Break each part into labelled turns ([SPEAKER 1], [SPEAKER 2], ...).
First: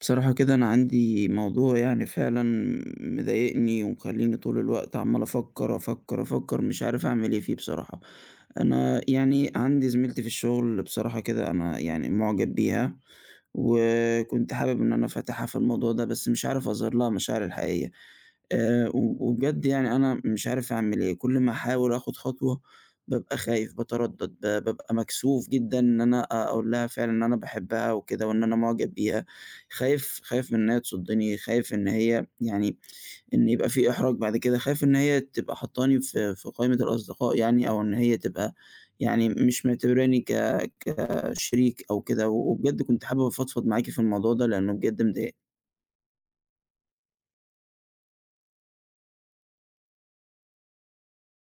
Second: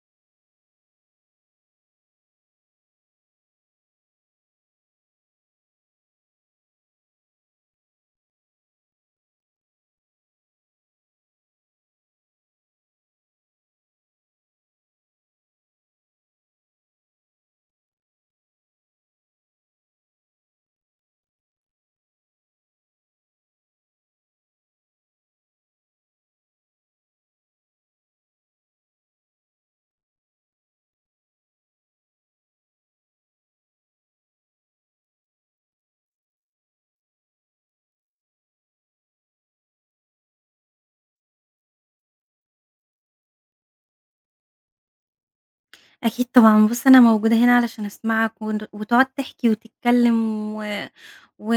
[SPEAKER 1] بصراحة كده، أنا عندي موضوع يعني فعلًا مضايقني ومخلّيني طول الوقت عمّال أفكّر، أفكّر، أفكّر. مش عارف أعمل إيه فيه بصراحة. أنا يعني عندي زميلتي في الشغل، بصراحة كده أنا يعني معجب بيها، وكنت حابب إن أنا أفتحها في الموضوع ده، بس مش عارف أظهر لها مشاعري الحقيقية. و وبجد يعني أنا مش عارف أعمل إيه. كل ما أحاول آخُد خطوة، بابقى خايف، باتردّد، بابقى مكسوف جدًا إن أنا أقول لها فعلًا إن أنا باحبها وكده، وإن أنا معجب بيها. خايف خايف من إن هي تصُدّني، خايف إن هي يعني إن يبقى في إحراج بعد كده، خايف إن هي تبقى حاطّاني في قائمة الأصدقاء، يعني أو إن هي تبقى يعني مش معتبراني كشريك أو كده. وبجد كنت حابب أفضفض معاكِ في الموضوع ده، لإنه بجد مضايقني.
[SPEAKER 2] أكيد طبعًا، بُص أنا موجودة هنا علشان أسمعك ون وتقعد تحكي وتتكلم و و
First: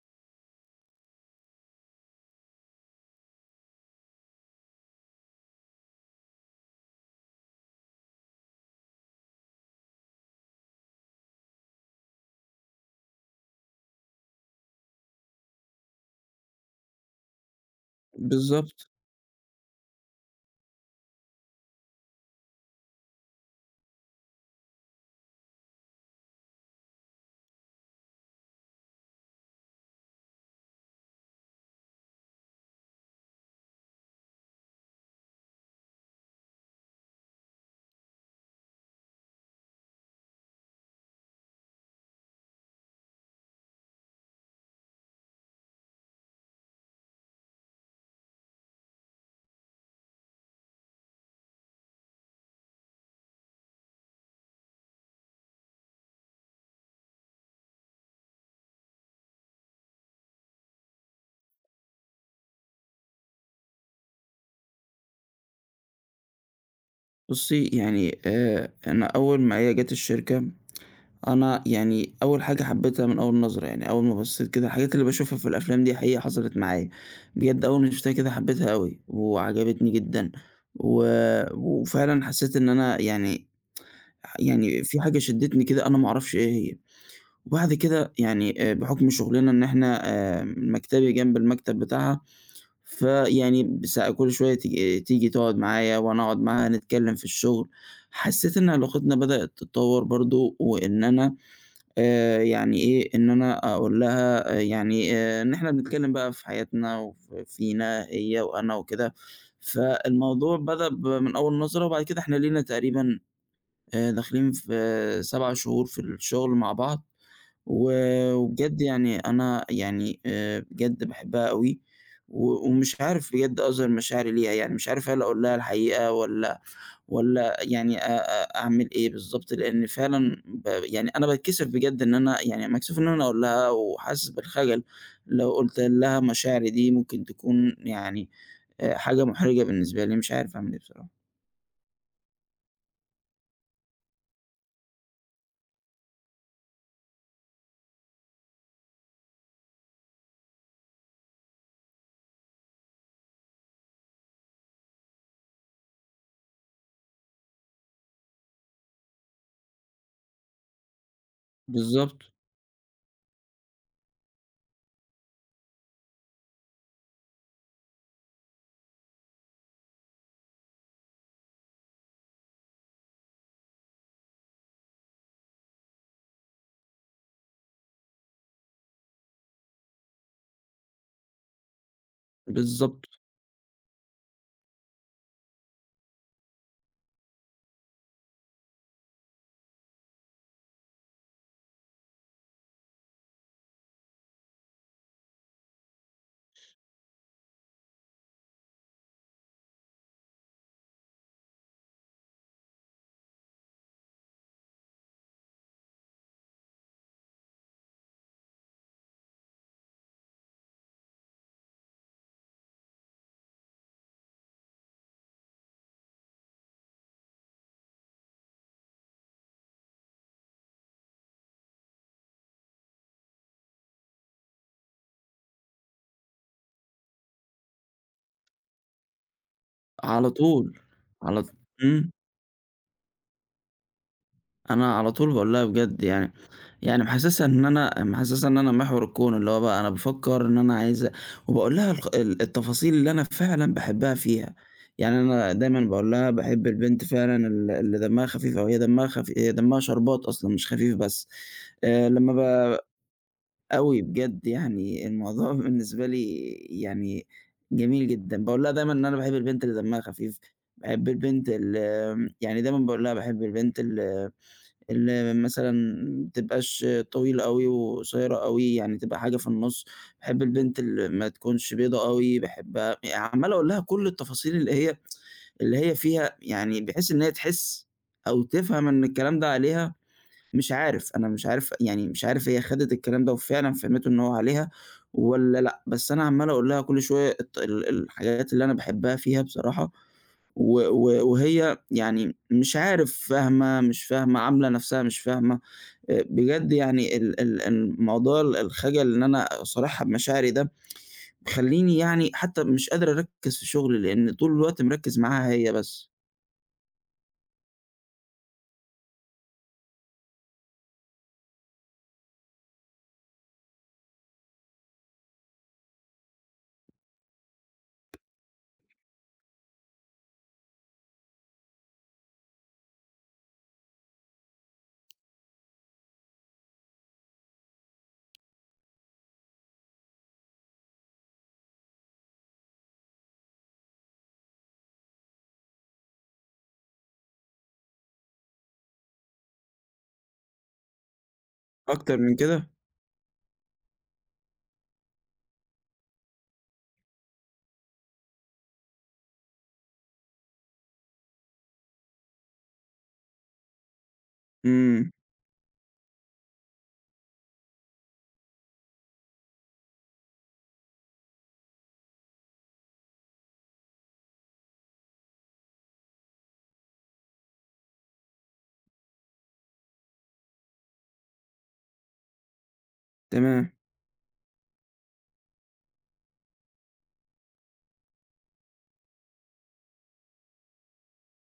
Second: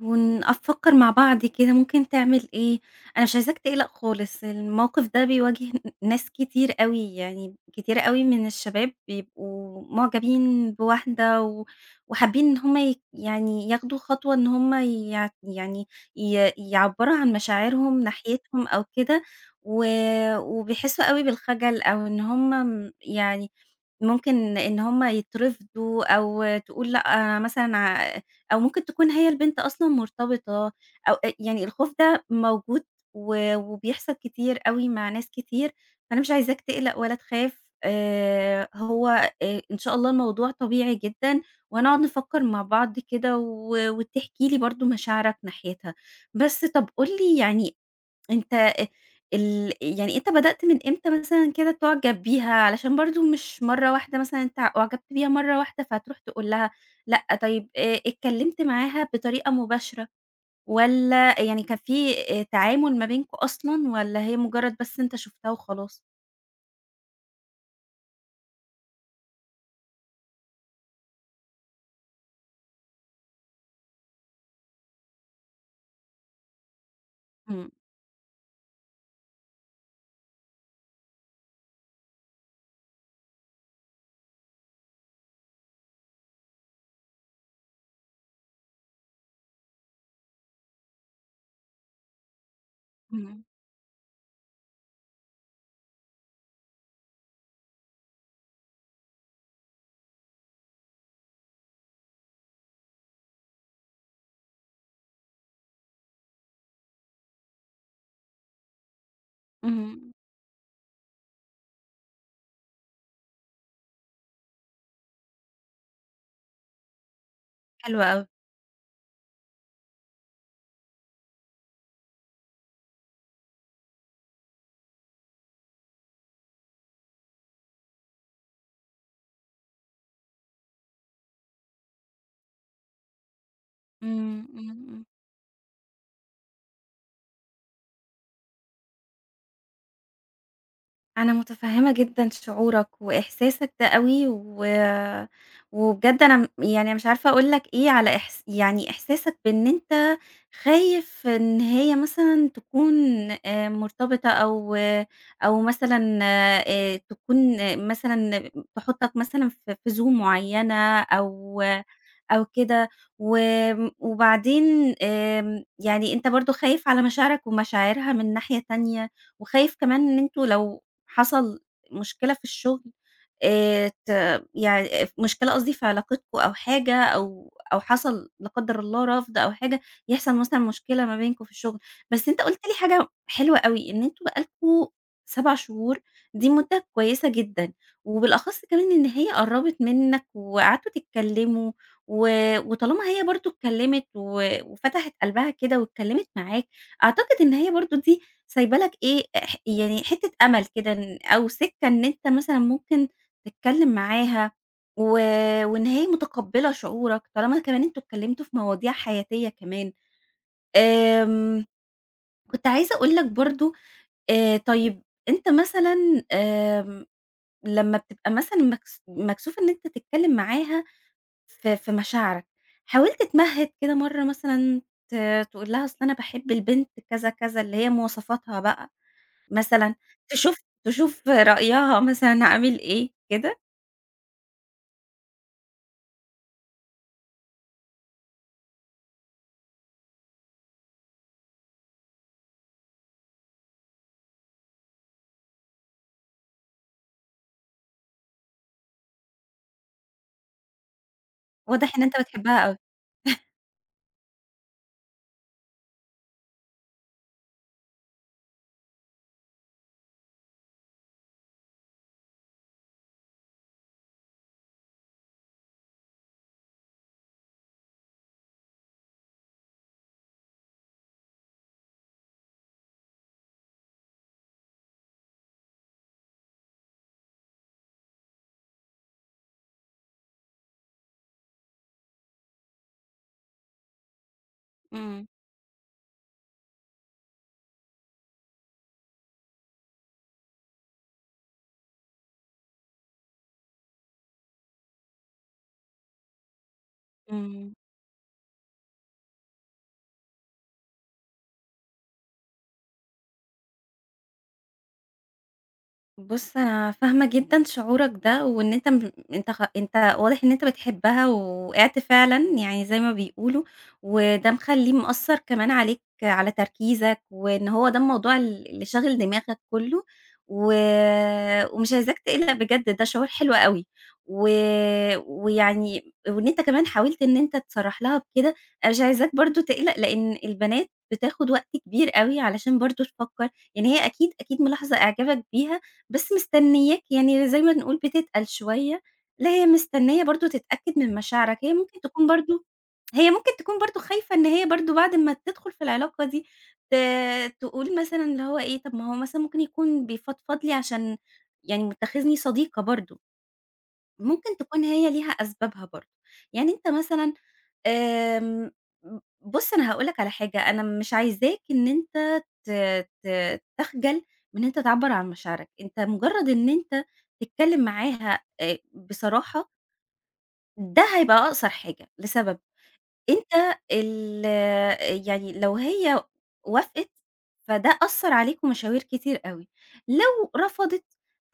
[SPEAKER 2] ون أفكّر مع بعض كده ممكن تعمل إيه، أنا مش عايزاك تقلق خالص، الموقف ده بيواجه ناس كتير أوي، يعني كتير أوي من الشباب بيبقوا معجبين بواحدة وحابين إن هم يعني ياخدوا خطوة إن هم يعني ي يعبّروا عن مشاعرهم ناحيتهم أو
[SPEAKER 1] بالضبط.
[SPEAKER 2] كده، و وبيحسّوا أوي بالخجل أو إن هم يعني ممكن إن هُم يترفضوا أو تقول لأ مثلًا أو ممكن تكون هي البنت أصلًا مرتبطة أو يعني الخوف ده موجود وبيحصل كتير أوي مع ناس كتير، فأنا مش عايزاك تقلق ولا تخاف هو إن شاء الله الموضوع طبيعي جدًا، وهنقعد نفكّر مع بعض كده وتحكي لي برضه مشاعرك ناحيتها. بس طَب قُل لي يعني أنت أ ال يعني أنت بدأت من إمتى مثلًا كده تُعجب بيها؟ علشان برضه مش مرّة واحدة مثلًا أنت أُعجبت بيها مرّة واحدة فهتروح تقول لها لأ، طيب اتكلمت معاها بطريقة مباشرة والّا يعني كان في تعامل ما بينكم أصلًا والّا هي مجرد بس أنت شُفتها وخلاص؟
[SPEAKER 1] بُصّي، يعني أنا أول ما هي جات الشركة، أنا يعني أول حاجة حبيتها من أول نظرة. يعني أول ما بصّيت كده، الحاجات اللي باشوفها في الأفلام دي حقيقة حصلت معايا. بجد
[SPEAKER 2] إمم،
[SPEAKER 1] أول ما شُفتها كده حبيتها أوي، وعجبتني جدًا. و وفعلًا حسّيت إن أنا يعني في حاجة شدّتني كده، أنا ما أعرفش إيه هي. وبعد كده يعني بحُكم شُغلنا إن إحنا مكتبي جنب المكتب بتاعها،
[SPEAKER 2] إمم،
[SPEAKER 1] فيعني بس كل شوية تيجي تقعد معايا، وأنا أقعد معاها نتكلّم في الشُغل. حسّيت إن علاقتنا بدأت تتطوّر برضه، وإن أنا يعني إيه، إن أنا أقول لها يعني إن إحنا بنتكلّم بقى في حياتنا، وف فينا هي وأنا وكده.
[SPEAKER 2] اهم،
[SPEAKER 1] فالموضوع بدأ من أول نظرة، وبعد كده إحنا لينا تقريبًا داخلين في 7 شهور في الشغل مع بعض. و
[SPEAKER 2] حلو أوي.
[SPEAKER 1] وبجد يعني أنا يعني بجد باحبها أوي. و ومش عارف بجد أظهر مشاعري ليها. يعني مش عارف هل أقول لها الحقيقة والّا يعني أ أ أعمل إيه بالضبط؟ لإن فعلًا يعني أنا باتكسف بجد إن أنا يعني مكسوف إن أنا أقول لها، وحاسس
[SPEAKER 2] إمم، إمم،
[SPEAKER 1] بالخجل.
[SPEAKER 2] إمم.
[SPEAKER 1] لو قُلت لها مشاعري دي، ممكن تكون يعني حاجة محرجة بالنسبة لي. مش عارف أعمل إيه بصراحة.
[SPEAKER 2] أنا متفهمة جدًا شعورك وإحساسك ده أوي، وبجد أنا يعني مش عارفة أقول لك إيه على يعني إحساسك بإن أنت خايف إن هي مثلًا تكون مرتبطة أو مثلًا تكون آه، مثلًا تحطك مثلًا في زون معينة أو
[SPEAKER 1] بالضبط،
[SPEAKER 2] أو كده، وبعدين آمم، يعني أنت برضه خايف على مشاعرك ومشاعرها من ناحية تانية، وخايف كمان إن أنتم لو حصل مشكلة في الشغل ت يعني ف مشكلة قصدي في علاقتكم أو حاجة أو حصل لا قدّر الله رفض أو حاجة، يحصل مثلًا مشكلة ما بينكم في الشغل، بس أنت قُلت لي حاجة
[SPEAKER 1] بالضبط،
[SPEAKER 2] حلوة أوي، إن أنتم بقى لكم 7 شهور، دي مدة كويسة جدًا، وبالأخص كمان إن هي قرّبت منك وقعدتوا تتكلموا، و وطالما هي برضه اتكلمت وفتحت قلبها كده واتكلمت معاك، أعتقد إن هي برضه دي سايبة لك إيه، يعني حتّة أمل كده إن أو سِكّة إن أنت مثلًا ممكن تتكلّم معاها و وإن هي متقبّلة شعورك، طالما كمان أنتم اتكلّمتوا في مواضيع حياتية كمان. آمم، كنت عايزة أقول لك برضه طيب أنت مثلًا آمم، لمّا بتبقى مثلًا مكسوف إن أنت تتكلّم معاها في مشاعرك، حاولت تمهِّد كده مرّة مثلًا ت تقول لها أصل أنا باحب البنت كذا، كذا، اللي هي مواصفاتها بقى مثلًا
[SPEAKER 1] على طول،
[SPEAKER 2] تشوف
[SPEAKER 1] على ط
[SPEAKER 2] رأيها
[SPEAKER 1] إمم.
[SPEAKER 2] مثلًا عامل إيه كده،
[SPEAKER 1] أنا على طول باقول لها بجد يعني محسّسها إن أنا محور الكون، اللي هو بقى أنا بافكّر إن أنا عايزة. وباقول لها الخ ال التفاصيل اللي أنا فعلًا باحبها فيها. يعني أنا دايمًا باقول لها باحب البنت فعلًا اللي دمّها خفيف أوي. هي دمّها شربات أصلًا، مش خفيف بس.
[SPEAKER 2] واضح إن أنت
[SPEAKER 1] لمّا
[SPEAKER 2] بتحبها أوي.
[SPEAKER 1] ب أوي بجد، يعني الموضوع بالنسبة لي يعني جميل جدًا. باقول لها دايمًا إن أنا باحب البنت اللي دمّها خفيف. باحب البنت ال آمم يعني دايمًا باقول لها باحب البنت اللي مثلًا ما تبقاش طويلة أوي وقصيرة أوي، يعني تبقى حاجة في النُص. باحب البنت اللي ما تكونش بيضة أوي. باحب يعني عمّال أقول لها كل التفاصيل اللي هي فيها، يعني بحيث إن هي تحس أو تفهم إن الكلام ده عليها. مش عارف، أنا مش عارف، يعني مش عارف هي خدِت الكلام ده وفعلًا فهمته إن هو عليها
[SPEAKER 2] إمم،
[SPEAKER 1] والّا لأ. بس أنا عمّال أقول لها كل شوية الط ال الحاجات اللي أنا باحبها فيها بصراحة. و و وهي يعني مش عارف فاهمة، مش فاهمة، عاملة نَفْسها مش فاهمة. بجد يعني ال ال
[SPEAKER 2] إمم.
[SPEAKER 1] الموضوع ال الخجل إن أنا أصارحها بمشاعري ده، مخلّيني يعني حتى مش قادر أركّز في شغلي، لإن طول الوقت مركّز معاها هي بس.
[SPEAKER 2] بُص، أنا فاهمة جدًا شعورك ده، وإن أنت واضح إن أنت بتحبها ووقعت فعلًا يعني زي ما بيقولوا، وده مخلّيه مأثّر كمان عليك على تركيزك، وإن هو ده الموضوع اللي شاغل دماغك كلّه، و ومش عايزاك تقلق بجد ده شعور حلو أوي، و ويعني وإن أنت كمان حاولت إن أنت تصرّح لها بكده، أنا مش عايزاك برضه تقلق لإن البنات بتاخد وقت كبير أوي علشان برضه تفكّر، يعني هي أكيد، أكيد ملاحظة إعجابك بيها بس مستنياك يعني زي ما نقول بتتقل شوية، لا هي مستنية برضه تتأكد من مشاعرك،
[SPEAKER 1] أكتر من كده؟
[SPEAKER 2] هي ممكن تكون برضه خايفة إن هي برضه بعد ما تدخل في العلاقة دي ت تقول مثلًا اللي هو إيه، طب ما هو مثلًا ممكن يكون بيفضفض لي عشان يعني متّخذني صديقة برضه. ممكن تكون
[SPEAKER 1] إمم.
[SPEAKER 2] هي ليها أسبابها برضه، يعني أنت مثلًا آمم، بُص أنا هاقول لك على حاجة، أنا مش عايزاك إن أنت ت ت تخجل من إن أنت تعبّر عن مشاعرك، أنت مجرد إن أنت تتكلم معاها بصراحة ده هيبقى أقصر حاجة لسبب
[SPEAKER 1] تمام.
[SPEAKER 2] أنت ال يعني لو هي وافقت، فده أثّر عليك ومشاوير كتير أوي، لو رفضت،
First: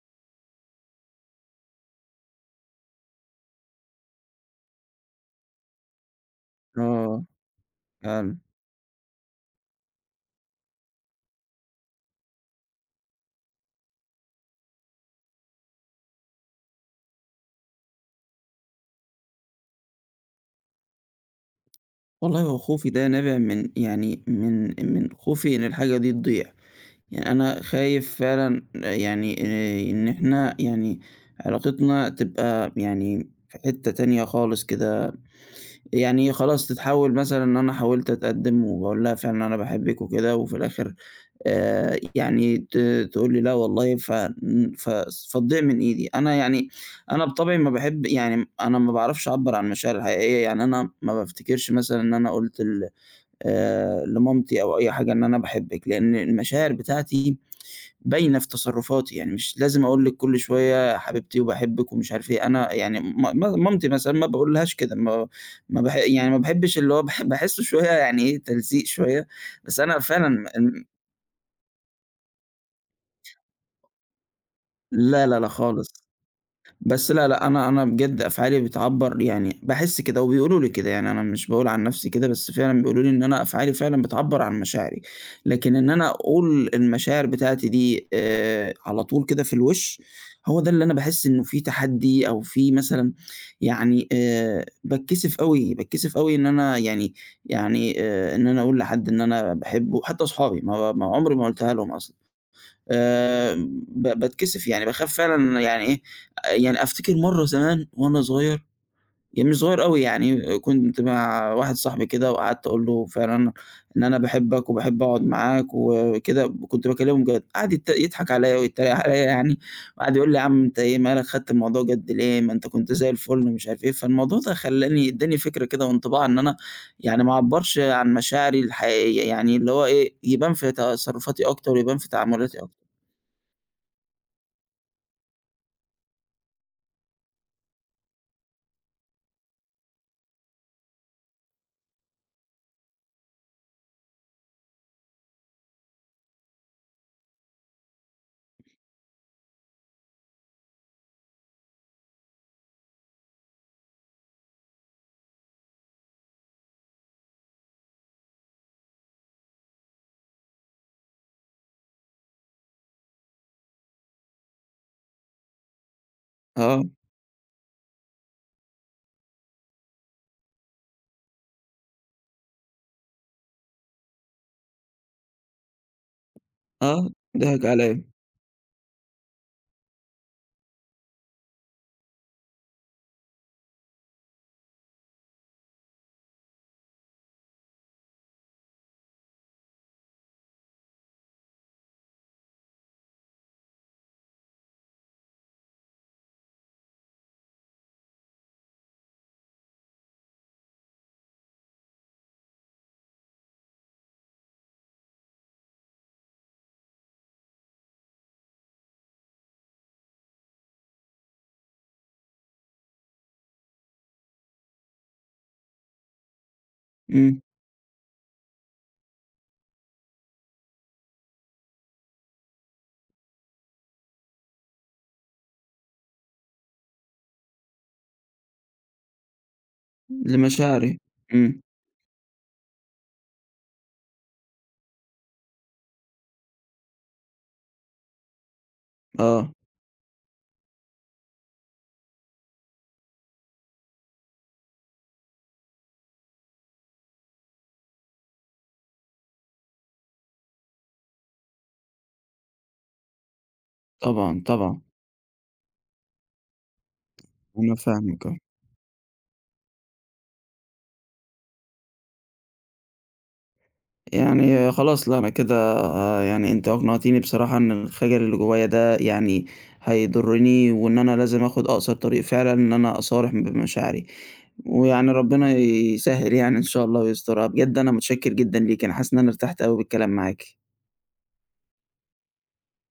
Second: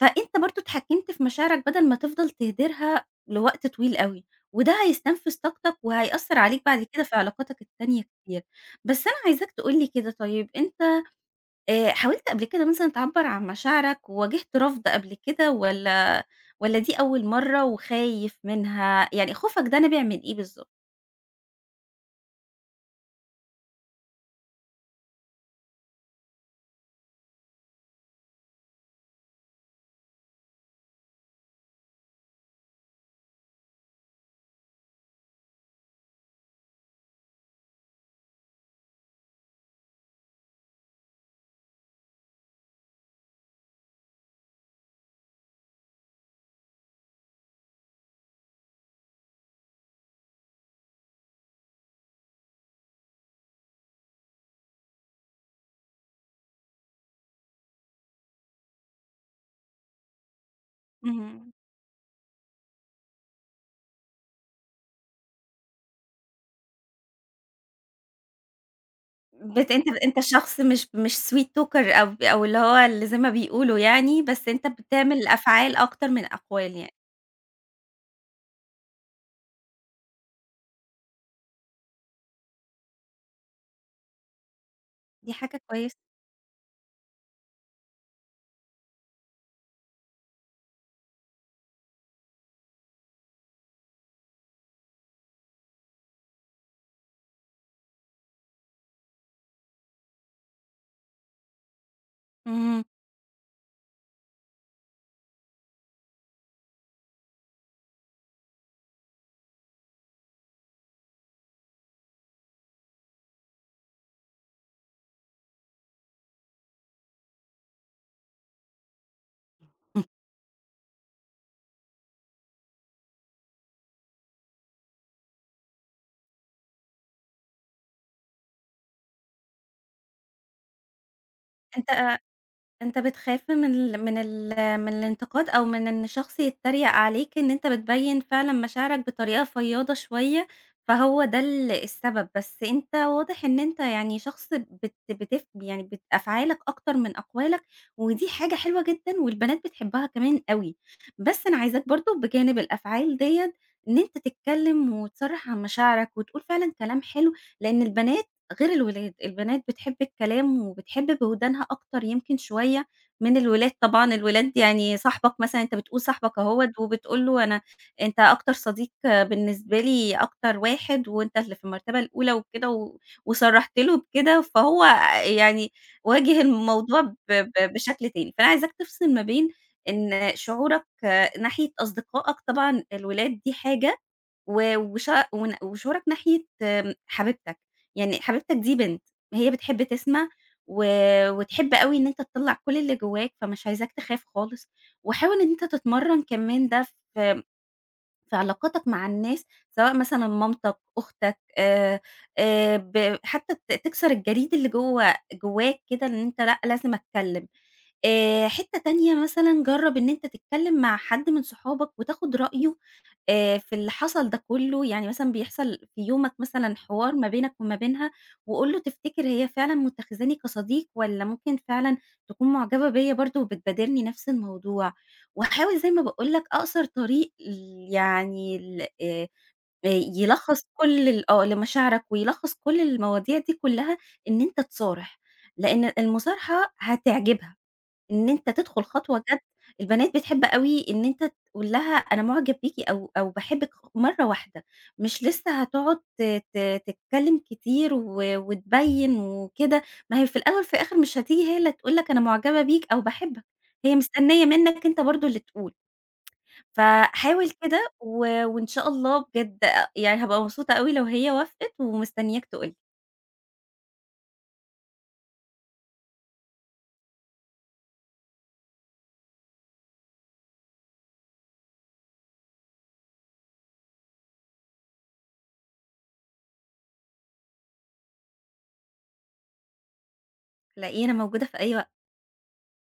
[SPEAKER 2] فأنت برضه اتحكمت في مشاعرك بدل ما تفضل تهدرها لوقت طويل أوي، وده هيستنفذ طاقتك وهيأثّر عليك بعد كده في
[SPEAKER 1] آه،
[SPEAKER 2] علاقاتك التانية
[SPEAKER 1] فعلًا.
[SPEAKER 2] كتير. بس أنا عايزاك تقول لي كده طيب أنت حاولت قبل كده مثلًا تعبّر عن مشاعرك، وواجهت رفض قبل كده والّا دي أول مرّة وخايف منها؟ يعني خوفك ده نابع من إيه بالضبط؟
[SPEAKER 1] والله هو خوفي ده نابع من، يعني، من خوفي إن الحاجة دي تضيع. يعني أنا خايف فعلًا، آه، يعني إن إحنا يعني علاقتنا تبقى يعني في حتّة تانية خالص كده. يعني خلاص تتحوّل مثلًا، إن أنا حاولت أتقدّم وباقول لها فعلًا أنا باحبِّك وكده، وفي الآخر يعني تقول لي لأ والله، ف ن ف فتضيع من إيدي. يعني أنا بطبعي ما باحب، يعني أنا ما باعرفش أعبّر عن مشاعري الحقيقية. يعني أنا ما بافتكرش مثلًا إن أنا قُلت ال لمامتي أو أي حاجة إن أنا باحبِك، لإن المشاعر بتاعتي باينة في تصرُّفاتي. يعني مش لازم أقول لِك كل شوية يا حبيبتي
[SPEAKER 2] اهم.
[SPEAKER 1] وباحبِك ومش عارف إيه. أنا يعني م م مامتي مثلًا ما باقولهاش كده. ما ما باح يعني ما باحبّش اللي هو باحسّه شوية، يعني إيه، تلزيق شوية. بس
[SPEAKER 2] أنت
[SPEAKER 1] أنا
[SPEAKER 2] أنت
[SPEAKER 1] فعلًا
[SPEAKER 2] شخص
[SPEAKER 1] م
[SPEAKER 2] مش sweet talker أو اللي هو اللي زي ما بيقولوا يعني، بس أنت
[SPEAKER 1] لا،
[SPEAKER 2] بتعمل
[SPEAKER 1] لا، لا
[SPEAKER 2] أفعال
[SPEAKER 1] خالص.
[SPEAKER 2] أكتر من أقوال يعني،
[SPEAKER 1] بس لأ، لأ، أنا بجد أفعالي بتعبّر، يعني باحس كده وبيقولوا لي كده. يعني أنا مش باقول عن نَفْسي كده، بس فعلًا بيقولوا لي إن أنا أفعالي فعلًا بتعبّر عن مشاعري.
[SPEAKER 2] دي حاجة
[SPEAKER 1] لكن إن
[SPEAKER 2] كويسة.
[SPEAKER 1] أنا أقول المشاعر بتاعتي دي على طول كده في الوِش، هو ده اللي أنا باحس إنه في تحدّي أو في مثلًا، يعني باتكسف أوي. باتكسف أوي إن أنا يعني إن أنا أقول لحد إن أنا باحبه. حتّى أصحابي، ما عُمري ما قُلتها لهم أصلًا.
[SPEAKER 2] إمم،
[SPEAKER 1] آآ باتكسف يعني باخاف فعلًا، يعني إيه. يعني أفتكر مرّة زمان وأنا صغير، يعني مش صغير أوي، يعني كنت مع واحد صاحبي كده، وقعدت أقول له فعلًا إن أنا باحبك وباحب أقعد معاك وكده. كنت باكلمه جد، قعد يضحك عليَّ ويتريق عليَّ، يعني وقعد يقول لي: "يا عم أنت إيه مالك خدت الموضوع جد ليه، ما أنت كنت زي الفل." ومش عارف إيه. فالموضوع ده خلّاني ادّاني فكرة كده وانطباع إن أنا يعني ما أعبّرش عن مشاعري الحقيقية، يعني اللي هو إيه، يبان في تصرفاتي أكتر ويبان في
[SPEAKER 2] أنت
[SPEAKER 1] تعاملاتي أكتر.
[SPEAKER 2] أنت بتخاف من ال من ال من الانتقاد أو من إن شخص يتريق عليك إن أنت بتبيّن فعلًا مشاعرك بطريقة فياضة شوية، فهو ده السبب، بس أنت واضح إن أنت يعني شخص بت بتف يعني بت أفعالك أكتر من أقوالك، ودي حاجة حلوة جدًا والبنات بتحبها كمان أوي، بس أنا عايزاك برضه بجانب الأفعال ديّة إن أنت تتكلّم وتصرّح عن مشاعرك وتقول فعلًا كلام حلو، لإن البنات غير الولاد، البنات بتحب الكلام وبتحب بودانها أكتر يمكن شوية من الولاد طبعًا، الولاد يعني صاحبك مثلًا أنت بتقول صاحبك أهوّة
[SPEAKER 1] آه،
[SPEAKER 2] وبتقول له أنا أنت أكتر صديق بالنسبة لي، أكتر واحد وأنت اللي في المرتبة الأولى وكده وصرّحت له بكده، فهو يعني واجه الموضوع
[SPEAKER 1] آه،
[SPEAKER 2] ب ب
[SPEAKER 1] ضحك عليَّ،
[SPEAKER 2] بشكل تاني، فأنا عايزاك تفصل ما بين إن شعورك ناحية أصدقائك طبعًا الولاد دي حاجة و وش ون وشعورك ناحية آمم، حبيبتك، يعني حبيبتك دي بنت، هي بتحب تسمع و وتحب أوي إن أنت تطلّع كل اللي جواك، فمش عايزاك تخاف خالص، وحاول إن أنت تتمرّن كمان ده في علاقاتك مع الناس، سواء مثلًا مامتك، أختك، ب حتى تكسر الجليد اللي جواك كده إن أنت لأ، لازم أتكلّم. حتّة تانية مثلًا جرّب إن أنت تتكلّم مع حد من صحابك وتاخد رأيه في اللي حصل ده كُلّه، يعني مثلًا بيحصل في يومك مثلًا حوار ما
[SPEAKER 1] إمم،
[SPEAKER 2] بينك وما بينها، وقُل له تفتكر هي فعلًا متّخذاني كصديق والّا ممكن فعلًا تكون معجبة بيّا برضه وبتبادرني نفس الموضوع، وحاول زي ما باقول لك أقصر طريق ل يعني ل آآ يلخّص
[SPEAKER 1] لمشاعري،
[SPEAKER 2] كل ال آه،
[SPEAKER 1] إمم،
[SPEAKER 2] لمشاعرك ويلخّص كل المواضيع دي كُلّها إن أنت تصارح، لإن المصارحة هتعجبها. إن أنت تدخل خطوة جد،
[SPEAKER 1] آه،
[SPEAKER 2] البنات بتحب أوي إن أنت تقول لها أنا معجب بيكِ أو باحبِك مرّة واحدة، مش لسه هتقعد ت ت تتكلم كتير وتبيّن وكده، ما هي في الأول في الآخر مش هتيجي هي اللي تقول لك أنا معجبة بيك أو باحبك، هي
[SPEAKER 1] طبعًا،
[SPEAKER 2] مستنية
[SPEAKER 1] طبعًا،
[SPEAKER 2] منّك أنت برضه اللي تقول، فحاول
[SPEAKER 1] أنا
[SPEAKER 2] كده
[SPEAKER 1] فاهمِك، آه.
[SPEAKER 2] وإن شاء الله بجد يعني هابقى مبسوطة أوي لو هي وافقت ومستنياك تقول لي،
[SPEAKER 1] يعني خلاص لأ، أنا كده يعني أنتِ أقنعتيني بصراحة إن الخجل اللي جوايا ده يعني هيضرني، وإن أنا لازم آخد أقصر طريق فعلًا إن أنا أصارح بمشاعري. ويعني ربنا يسهّل، يعني إن شاء الله ويسترها. بجد أنا متشكر جدًا ليكِ، أنا حاسس إن أنا ارتحت أوي بالكلام معاكِ.
[SPEAKER 2] تلاقيني أنا موجودة في أي وقت.